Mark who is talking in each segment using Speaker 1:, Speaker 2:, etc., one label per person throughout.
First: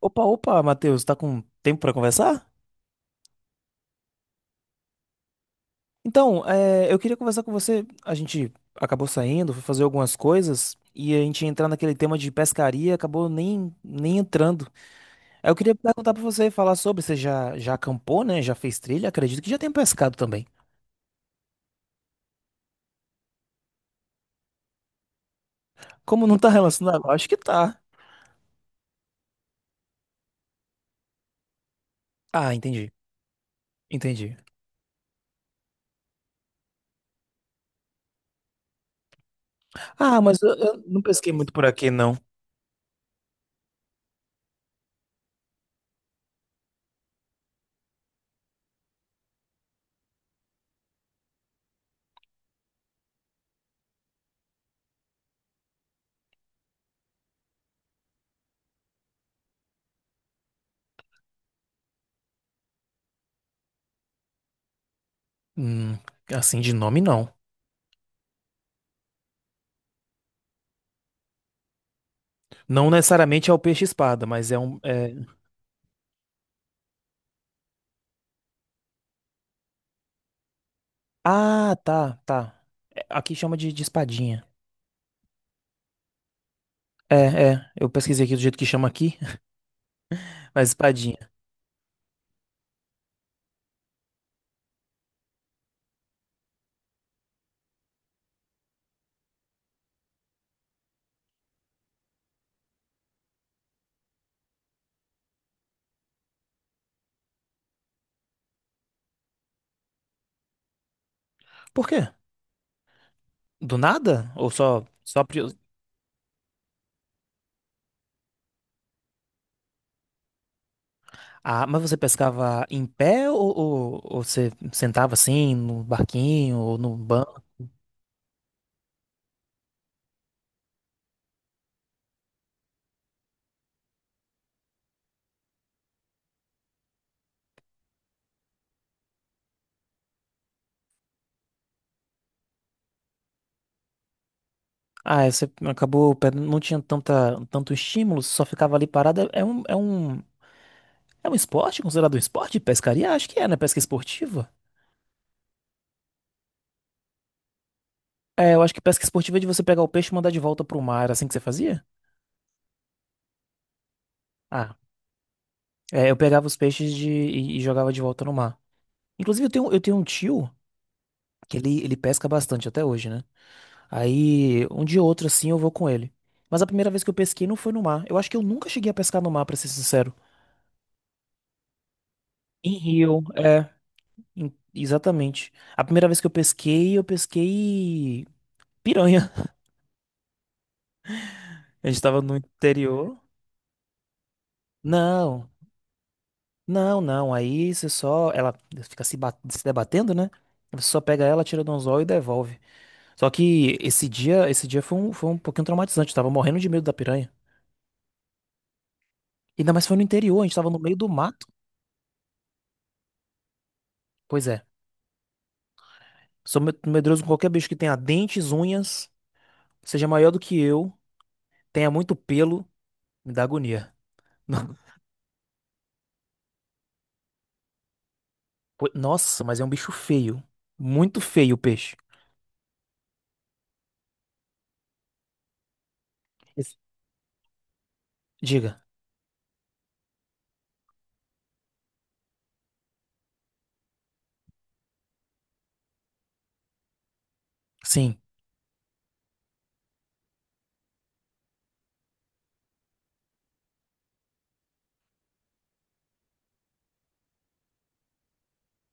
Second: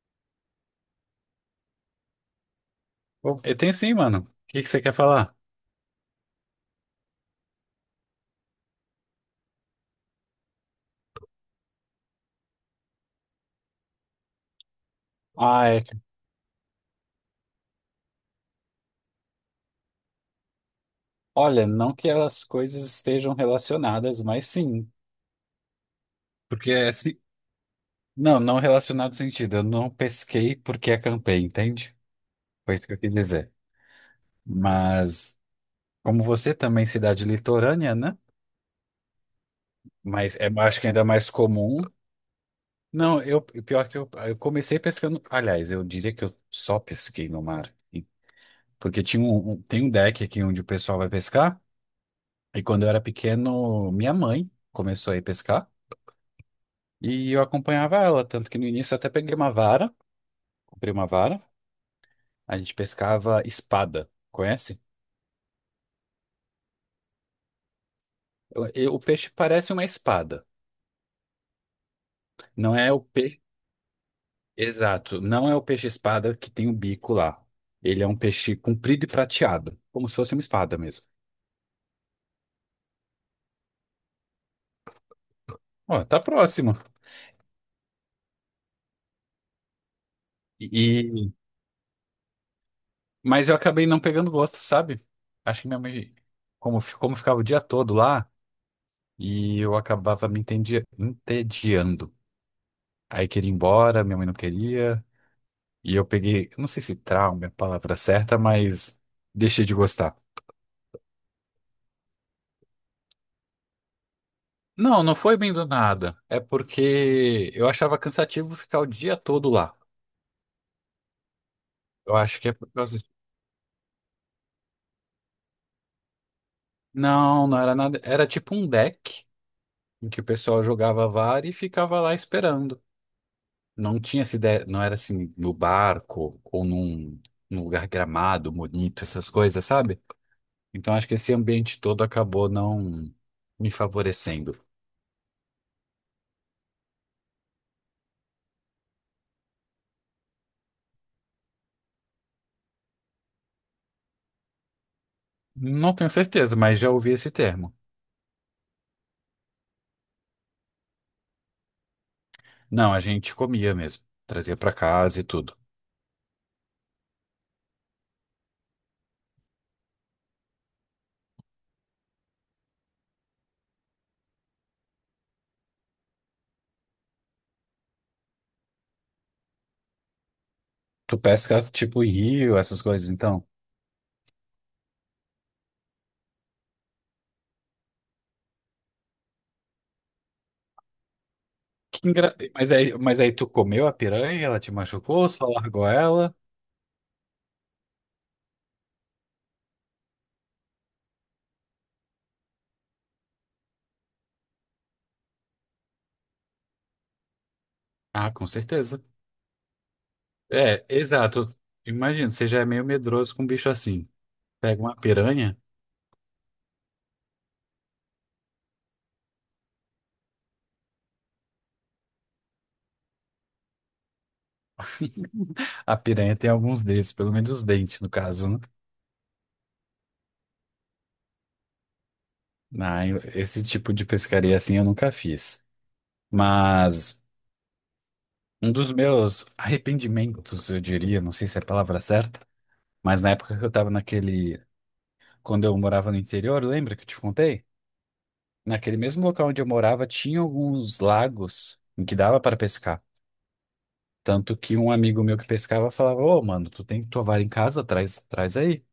Speaker 1: Opa, opa, Matheus, tá com tempo pra conversar?
Speaker 2: Pô, eu tenho sim, mano. O que que você quer falar?
Speaker 1: Então, é, eu queria conversar com você. A gente acabou saindo, foi fazer algumas coisas e a gente ia entrar naquele tema de pescaria, acabou nem entrando. Aí eu
Speaker 2: Ah,
Speaker 1: queria
Speaker 2: é.
Speaker 1: perguntar pra você, falar sobre, você já acampou, né? Já fez trilha? Acredito que já tem pescado também.
Speaker 2: Olha, não que as coisas estejam relacionadas, mas sim.
Speaker 1: Como não tá
Speaker 2: Porque é
Speaker 1: relacionado?
Speaker 2: se...
Speaker 1: Acho que tá.
Speaker 2: Não, não relacionado no sentido. Eu não pesquei porque acampei, entende?
Speaker 1: Ah,
Speaker 2: Foi isso
Speaker 1: entendi,
Speaker 2: que eu quis dizer.
Speaker 1: entendi.
Speaker 2: Mas, como você também, é cidade litorânea, né?
Speaker 1: Ah,
Speaker 2: Mas
Speaker 1: mas
Speaker 2: é,
Speaker 1: eu,
Speaker 2: acho
Speaker 1: eu
Speaker 2: que ainda
Speaker 1: não
Speaker 2: é mais
Speaker 1: pesquei muito por
Speaker 2: comum.
Speaker 1: aqui, não.
Speaker 2: Não, eu, pior que eu comecei pescando. Aliás, eu diria que eu só pesquei no mar. E- Porque tinha um, tem um deck aqui onde o pessoal vai pescar. E quando eu era pequeno, minha mãe começou a ir pescar e eu acompanhava ela, tanto que no início eu até peguei uma vara, comprei uma vara, a gente pescava espada, conhece?
Speaker 1: Hum, assim de nome, não.
Speaker 2: O peixe parece uma espada, não
Speaker 1: Não
Speaker 2: é o peixe,
Speaker 1: necessariamente é o peixe-espada, mas é um. É
Speaker 2: exato, não é o peixe espada que tem o bico lá. Ele é um peixe comprido e prateado, como se fosse uma espada mesmo.
Speaker 1: ah, tá, tá. É, aqui chama de espadinha.
Speaker 2: Ó, tá próximo.
Speaker 1: É, é. Eu pesquisei aqui do jeito que chama aqui, mas espadinha.
Speaker 2: E mas eu acabei não pegando gosto, sabe? Acho que minha mãe, como, como ficava o dia todo lá. E eu acabava me entediando. Aí queria ir embora, minha mãe não queria. E eu peguei, não sei se trauma é a palavra certa, mas deixei de gostar.
Speaker 1: Por quê? Do nada? Ou só,
Speaker 2: Não, não
Speaker 1: só...
Speaker 2: foi bem do nada. É porque eu achava cansativo ficar o dia todo lá.
Speaker 1: Ah, mas você
Speaker 2: Eu acho que é
Speaker 1: pescava
Speaker 2: por
Speaker 1: em
Speaker 2: causa.
Speaker 1: pé ou você sentava assim no barquinho ou no banco?
Speaker 2: Não, não era nada. Era tipo um deck em que o pessoal jogava VAR e ficava lá esperando. Não tinha essa ideia, não era assim no barco ou num, num lugar gramado, bonito, essas coisas, sabe? Então acho que esse ambiente todo acabou não me favorecendo.
Speaker 1: Ah, aí você acabou, não tinha tanta, tanto estímulo, só ficava ali parada. É um esporte? Considerado um esporte de pescaria? Acho que é, né? Pesca esportiva.
Speaker 2: Não tenho certeza, mas já ouvi esse termo.
Speaker 1: É, eu acho que pesca esportiva é de você pegar o peixe e mandar de volta pro mar, assim que você fazia?
Speaker 2: Não, a gente comia mesmo, trazia pra
Speaker 1: Ah.
Speaker 2: casa e tudo.
Speaker 1: É, eu pegava os peixes e jogava de volta no mar. Inclusive, eu tenho um tio que ele pesca bastante até hoje, né? Aí, um dia ou outro, assim, eu vou com ele. Mas a primeira vez que eu pesquei não foi no mar. Eu acho que eu nunca cheguei a pescar no mar, pra ser sincero.
Speaker 2: Tu pesca tipo em rio,
Speaker 1: Em
Speaker 2: essas coisas,
Speaker 1: rio,
Speaker 2: então.
Speaker 1: é. Exatamente. A primeira vez que eu pesquei piranha. A gente
Speaker 2: Que
Speaker 1: tava
Speaker 2: engra-
Speaker 1: no
Speaker 2: Mas aí,
Speaker 1: interior.
Speaker 2: tu comeu a piranha, ela te machucou, só
Speaker 1: Não,
Speaker 2: largou ela?
Speaker 1: não, não. Aí você só. Ela fica se, se debatendo, né? Você só pega ela, tira do anzol e devolve. Só que esse dia foi um pouquinho traumatizante. Eu tava morrendo de medo da piranha.
Speaker 2: Ah, com certeza.
Speaker 1: Ainda mais foi no interior, a gente tava no
Speaker 2: É,
Speaker 1: meio do mato.
Speaker 2: exato. Imagino, você já é meio medroso com um bicho assim.
Speaker 1: Pois é.
Speaker 2: Pega uma piranha,
Speaker 1: Sou medroso com qualquer bicho que tenha dentes, unhas, seja maior do que eu, tenha muito pelo, me dá agonia. No-
Speaker 2: a piranha tem alguns desses, pelo menos os dentes, no caso, né?
Speaker 1: Nossa, mas é um bicho feio. Muito feio o peixe.
Speaker 2: Não, esse tipo de pescaria assim eu nunca fiz.
Speaker 1: Esse-
Speaker 2: Mas um
Speaker 1: Diga.
Speaker 2: dos meus arrependimentos, eu diria, não sei se é a palavra certa, mas na época que eu tava naquele. Quando eu morava no interior, lembra que eu te contei?
Speaker 1: Sim.
Speaker 2: Naquele mesmo local onde eu morava, tinha alguns lagos em que dava para pescar. Tanto que um amigo meu que pescava falava: Ô, mano, tu tem tua vara em casa? Traz, traz aí.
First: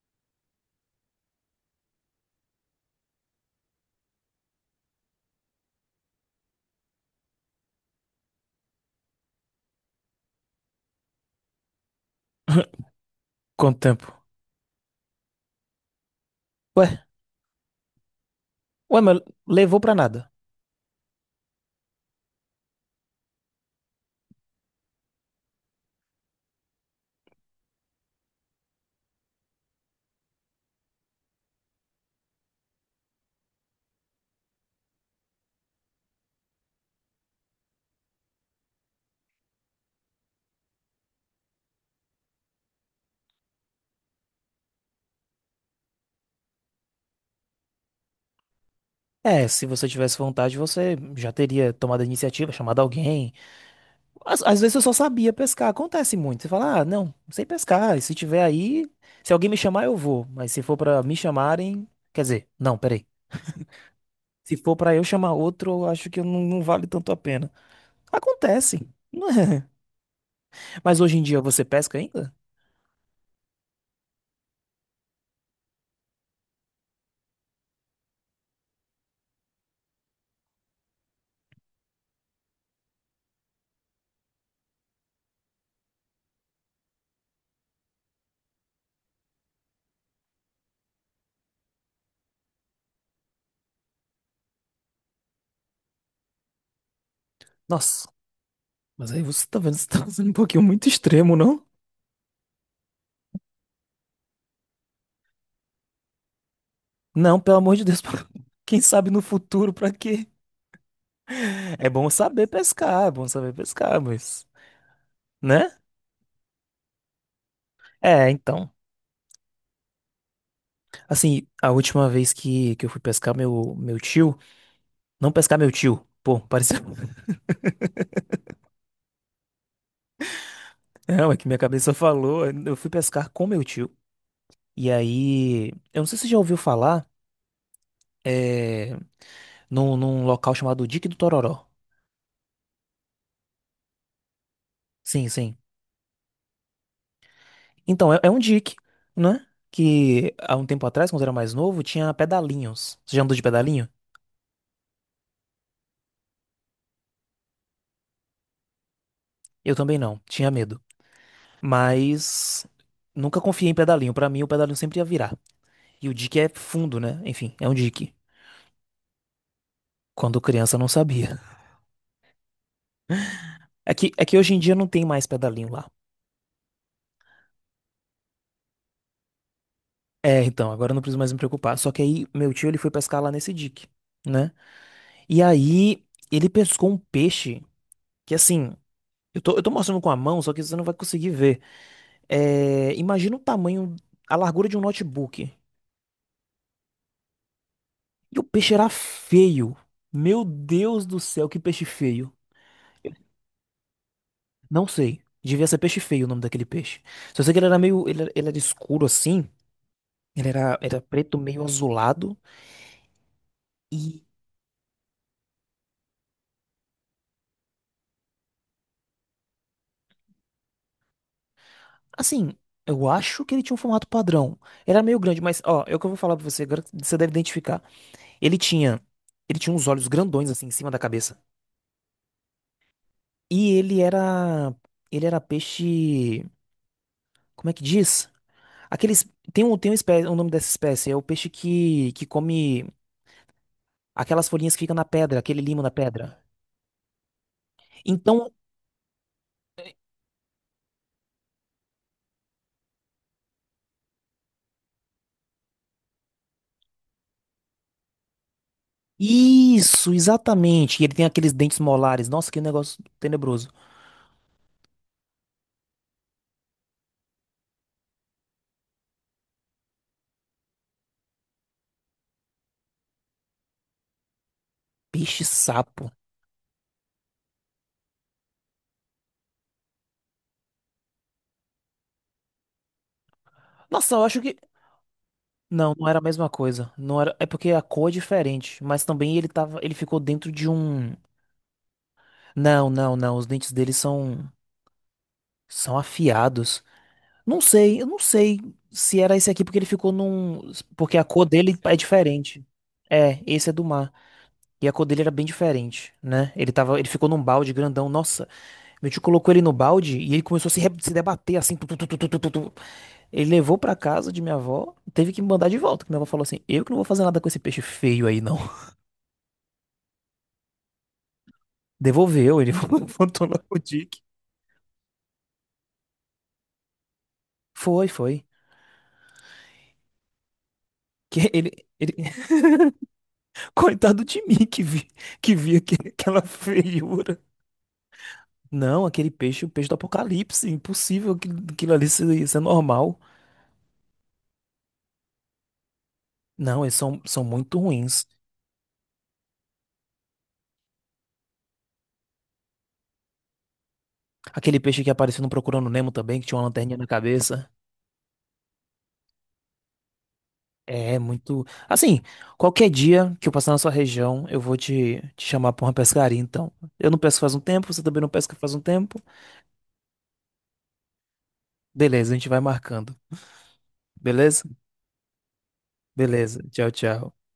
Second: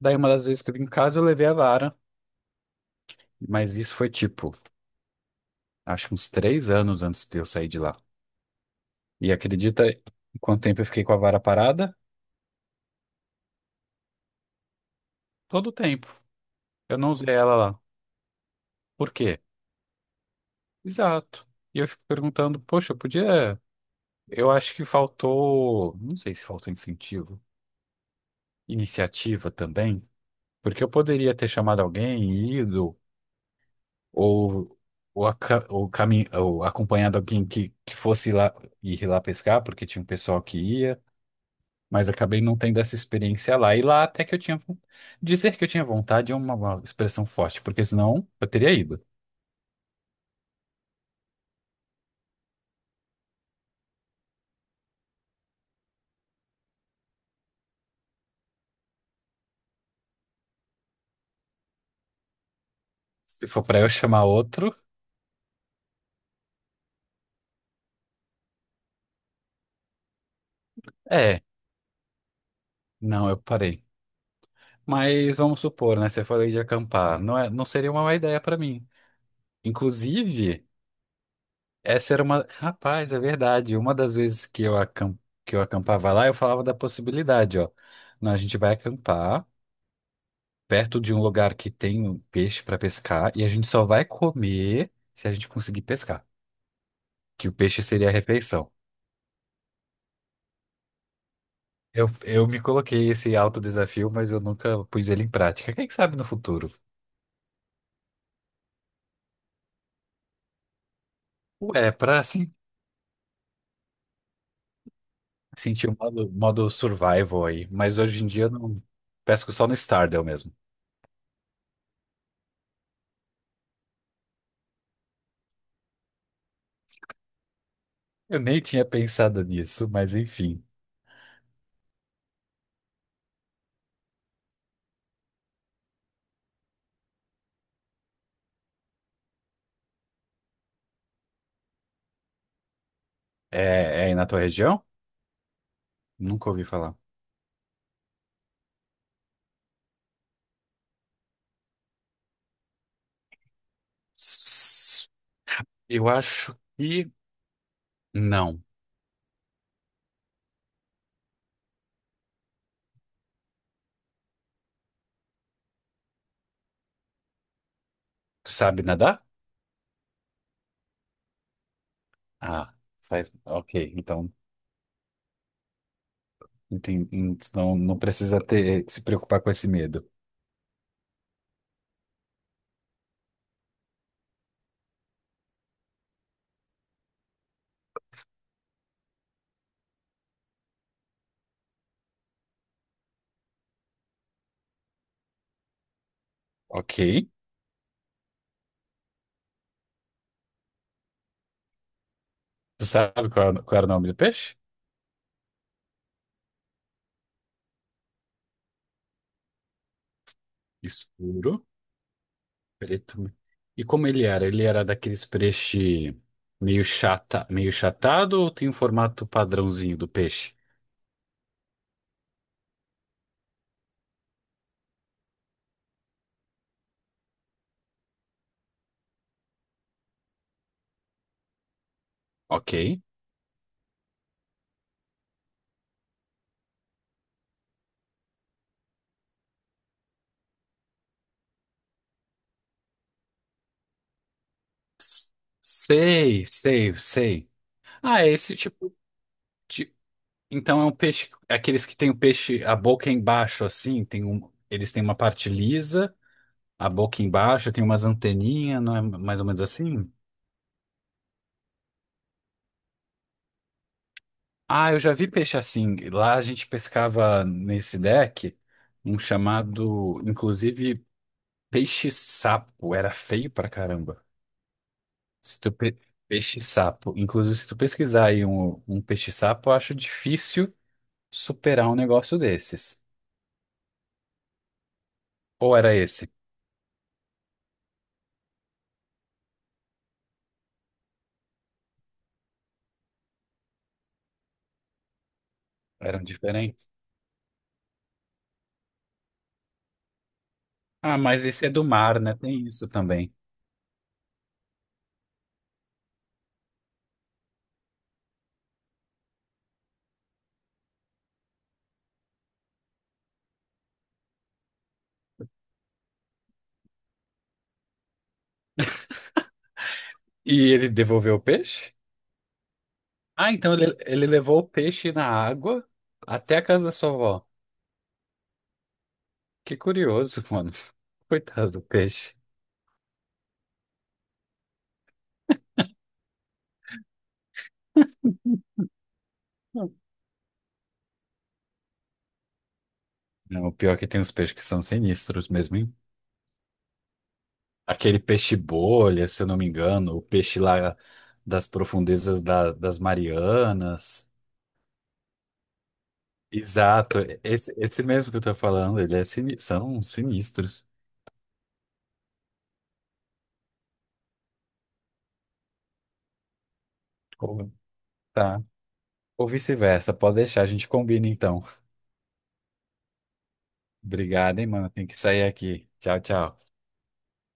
Speaker 2: Daí uma das vezes que eu vim em casa, eu levei a vara. Mas isso foi tipo, acho que uns três anos antes de eu sair de lá. E acredita em quanto tempo eu fiquei com a vara parada?
Speaker 1: Quanto tempo?
Speaker 2: Todo o tempo.
Speaker 1: Ué,
Speaker 2: Eu não usei ela lá.
Speaker 1: ué,
Speaker 2: Por
Speaker 1: mas
Speaker 2: quê?
Speaker 1: levou pra nada.
Speaker 2: Exato. E eu fico perguntando, poxa, eu podia. Eu acho que faltou, não sei se faltou incentivo, iniciativa também, porque eu poderia ter chamado alguém, e ido, ou, ou acompanhado alguém que, fosse lá ir lá pescar, porque tinha um pessoal que ia, mas acabei não tendo essa experiência lá. E lá até que eu tinha. Dizer que eu tinha vontade é uma, expressão forte, porque senão eu teria ido.
Speaker 1: É, se você tivesse vontade, você já teria tomado a iniciativa, chamado alguém. Às vezes eu só sabia pescar. Acontece muito. Você fala, ah, não, não sei pescar. E se tiver aí, se alguém me chamar, eu vou. Mas se for pra me chamarem. Quer dizer, não, peraí.
Speaker 2: Se for para eu chamar
Speaker 1: Se
Speaker 2: outro,
Speaker 1: for pra eu chamar outro, eu acho que não, não vale tanto a pena. Acontece. Não é? Mas hoje em dia
Speaker 2: é,
Speaker 1: você pesca ainda?
Speaker 2: não, eu parei. Mas vamos supor, né? Você falou de acampar. Não é, não seria uma má ideia para mim. Inclusive, essa era uma. Rapaz, é verdade. Uma das vezes que eu, que eu acampava lá, eu falava da possibilidade, ó. Não, a gente vai acampar perto de um lugar que tem um peixe para pescar e a gente só vai comer se a gente conseguir pescar, que o peixe
Speaker 1: Nossa,
Speaker 2: seria a refeição.
Speaker 1: mas aí você tá vendo, você tá sendo um pouquinho muito extremo, não?
Speaker 2: Eu me coloquei esse alto desafio, mas eu nunca pus ele em prática. Quem sabe no futuro?
Speaker 1: Não, pelo amor de Deus. Quem sabe no futuro, pra quê? É
Speaker 2: Ué,
Speaker 1: bom
Speaker 2: pra
Speaker 1: saber
Speaker 2: se.
Speaker 1: pescar, é bom saber pescar, mas, né?
Speaker 2: Senti o modo, modo survival aí, mas hoje em
Speaker 1: É,
Speaker 2: dia eu
Speaker 1: então.
Speaker 2: não pesco só no Stardew mesmo.
Speaker 1: Assim, a última vez que eu fui pescar meu tio. Não pescar meu tio. Pô, pareceu.
Speaker 2: Eu nem tinha pensado nisso, mas enfim.
Speaker 1: Não, é que minha cabeça falou. Eu fui pescar com meu tio. E aí. Eu não sei se você já ouviu falar. É, num local chamado Dique do Tororó.
Speaker 2: É, é aí na tua região?
Speaker 1: Sim, sim.
Speaker 2: Nunca ouvi falar.
Speaker 1: Então, é, é um dique, né? Que há um tempo atrás, quando eu era mais novo, tinha pedalinhos. Você já andou de pedalinho?
Speaker 2: S- Eu acho que não.
Speaker 1: Eu também não. Tinha medo. Mas nunca confiei em pedalinho. Pra mim, o pedalinho sempre ia virar. E o dique é fundo, né? Enfim, é um dique.
Speaker 2: Tu sabe nadar?
Speaker 1: Quando criança, eu não sabia.
Speaker 2: Ah, faz. Ok,
Speaker 1: É que, é
Speaker 2: então
Speaker 1: que hoje em dia não tem mais pedalinho lá.
Speaker 2: enten- não, não precisa ter se preocupar com esse medo.
Speaker 1: É, então, agora eu não preciso mais me preocupar. Só que aí, meu tio, ele foi pescar lá nesse dique, né? E aí, ele pescou um peixe que, assim, eu tô mostrando com a mão, só que você não vai conseguir ver. É, imagina o tamanho, a largura de um notebook.
Speaker 2: Ok.
Speaker 1: E o peixe era feio. Meu Deus do céu, que peixe feio.
Speaker 2: Tu sabe qual, era o nome do peixe?
Speaker 1: Não sei. Devia ser peixe feio o nome daquele peixe. Só sei que ele era meio. Ele era escuro assim. Ele era, era preto, meio
Speaker 2: Escuro.
Speaker 1: azulado.
Speaker 2: Preto. E como
Speaker 1: E,
Speaker 2: ele era? Ele era daqueles peixe meio chata, meio chatado ou tem um formato padrãozinho do peixe?
Speaker 1: assim, eu acho que ele tinha um formato padrão. Ele era meio grande, mas, ó, é o que eu vou falar pra você agora. Você deve identificar. Ele tinha. Ele tinha uns olhos grandões assim em cima da cabeça.
Speaker 2: Ok.
Speaker 1: E ele era. Ele era peixe. Como é que diz? Aqueles. Tem um, tem uma espécie, o nome dessa espécie. É o peixe que come aquelas folhinhas que ficam na
Speaker 2: S-
Speaker 1: pedra, aquele limo na pedra.
Speaker 2: Sei, sei, sei. Ah, é
Speaker 1: Então,
Speaker 2: esse tipo de... Então é um peixe... Aqueles que tem o peixe, a boca embaixo, assim, tem um... eles têm uma parte lisa, a boca embaixo, tem umas anteninhas, não é mais ou menos assim?
Speaker 1: isso, exatamente. E ele tem aqueles dentes molares. Nossa, que negócio tenebroso.
Speaker 2: Ah, eu já vi peixe assim. Lá a gente pescava nesse deck um chamado, inclusive... Peixe-sapo era feio pra caramba. Se tu pe-
Speaker 1: Peixe-sapo.
Speaker 2: Peixe-sapo. Inclusive, se tu pesquisar aí um, peixe-sapo, eu acho difícil superar um negócio desses.
Speaker 1: Nossa, eu acho que.
Speaker 2: Ou
Speaker 1: Não,
Speaker 2: era
Speaker 1: não era a
Speaker 2: esse?
Speaker 1: mesma coisa. Não era... É porque a cor é diferente. Mas também ele tava. Ele ficou dentro de um. Não, não, não. Os dentes dele são. São
Speaker 2: Eram
Speaker 1: afiados.
Speaker 2: diferentes?
Speaker 1: Não sei, eu não sei se era esse aqui, porque ele ficou num. Porque
Speaker 2: Ah,
Speaker 1: a
Speaker 2: mas
Speaker 1: cor
Speaker 2: esse é
Speaker 1: dele
Speaker 2: do
Speaker 1: é
Speaker 2: mar, né? Tem
Speaker 1: diferente.
Speaker 2: isso também.
Speaker 1: É, esse é do mar. E a cor dele era bem diferente, né? Ele tava. Ele ficou num balde grandão. Nossa. Meu tio colocou ele no balde e ele começou a se, se debater assim. Tu, tu, tu, tu, tu, tu, tu, tu. Ele levou pra casa de minha avó, teve que me mandar de volta. Que minha avó falou assim: Eu que não vou fazer nada com esse peixe feio aí, não.
Speaker 2: E ele devolveu o peixe?
Speaker 1: Devolveu, ele voltou
Speaker 2: Ah,
Speaker 1: lá
Speaker 2: então
Speaker 1: pro
Speaker 2: ele,
Speaker 1: Dick.
Speaker 2: ele levou o peixe na água até a casa da sua avó.
Speaker 1: Foi, foi.
Speaker 2: Que curioso, mano.
Speaker 1: Que
Speaker 2: Coitado
Speaker 1: ele,
Speaker 2: do
Speaker 1: ele...
Speaker 2: peixe.
Speaker 1: Coitado de mim que vi, que vi aquela feiura. Não, aquele peixe, o peixe do apocalipse. Impossível aquilo, aquilo ali ser, ser normal.
Speaker 2: Não, o pior é que tem uns peixes que são sinistros mesmo.
Speaker 1: Não, eles são, são muito
Speaker 2: Aquele
Speaker 1: ruins.
Speaker 2: peixe bolha, se eu não me engano, o peixe lá das profundezas das Marianas.
Speaker 1: Aquele peixe que apareceu no Procurando Nemo também, que tinha uma lanterninha na
Speaker 2: Exato,
Speaker 1: cabeça.
Speaker 2: esse, mesmo que eu tô falando, ele é são sinistros.
Speaker 1: É muito. Assim, qualquer dia que eu passar na sua região, eu vou te chamar pra uma pescaria, então. Eu não pesco faz um
Speaker 2: Ou-
Speaker 1: tempo, você também não pesca
Speaker 2: Tá.
Speaker 1: faz um tempo.
Speaker 2: Ou vice-versa, pode deixar, a gente combina então.
Speaker 1: Beleza, a gente vai marcando.
Speaker 2: Obrigado,
Speaker 1: Beleza?
Speaker 2: hein, mano. Tem que sair aqui. Tchau,
Speaker 1: Beleza.
Speaker 2: tchau.
Speaker 1: Tchau, tchau.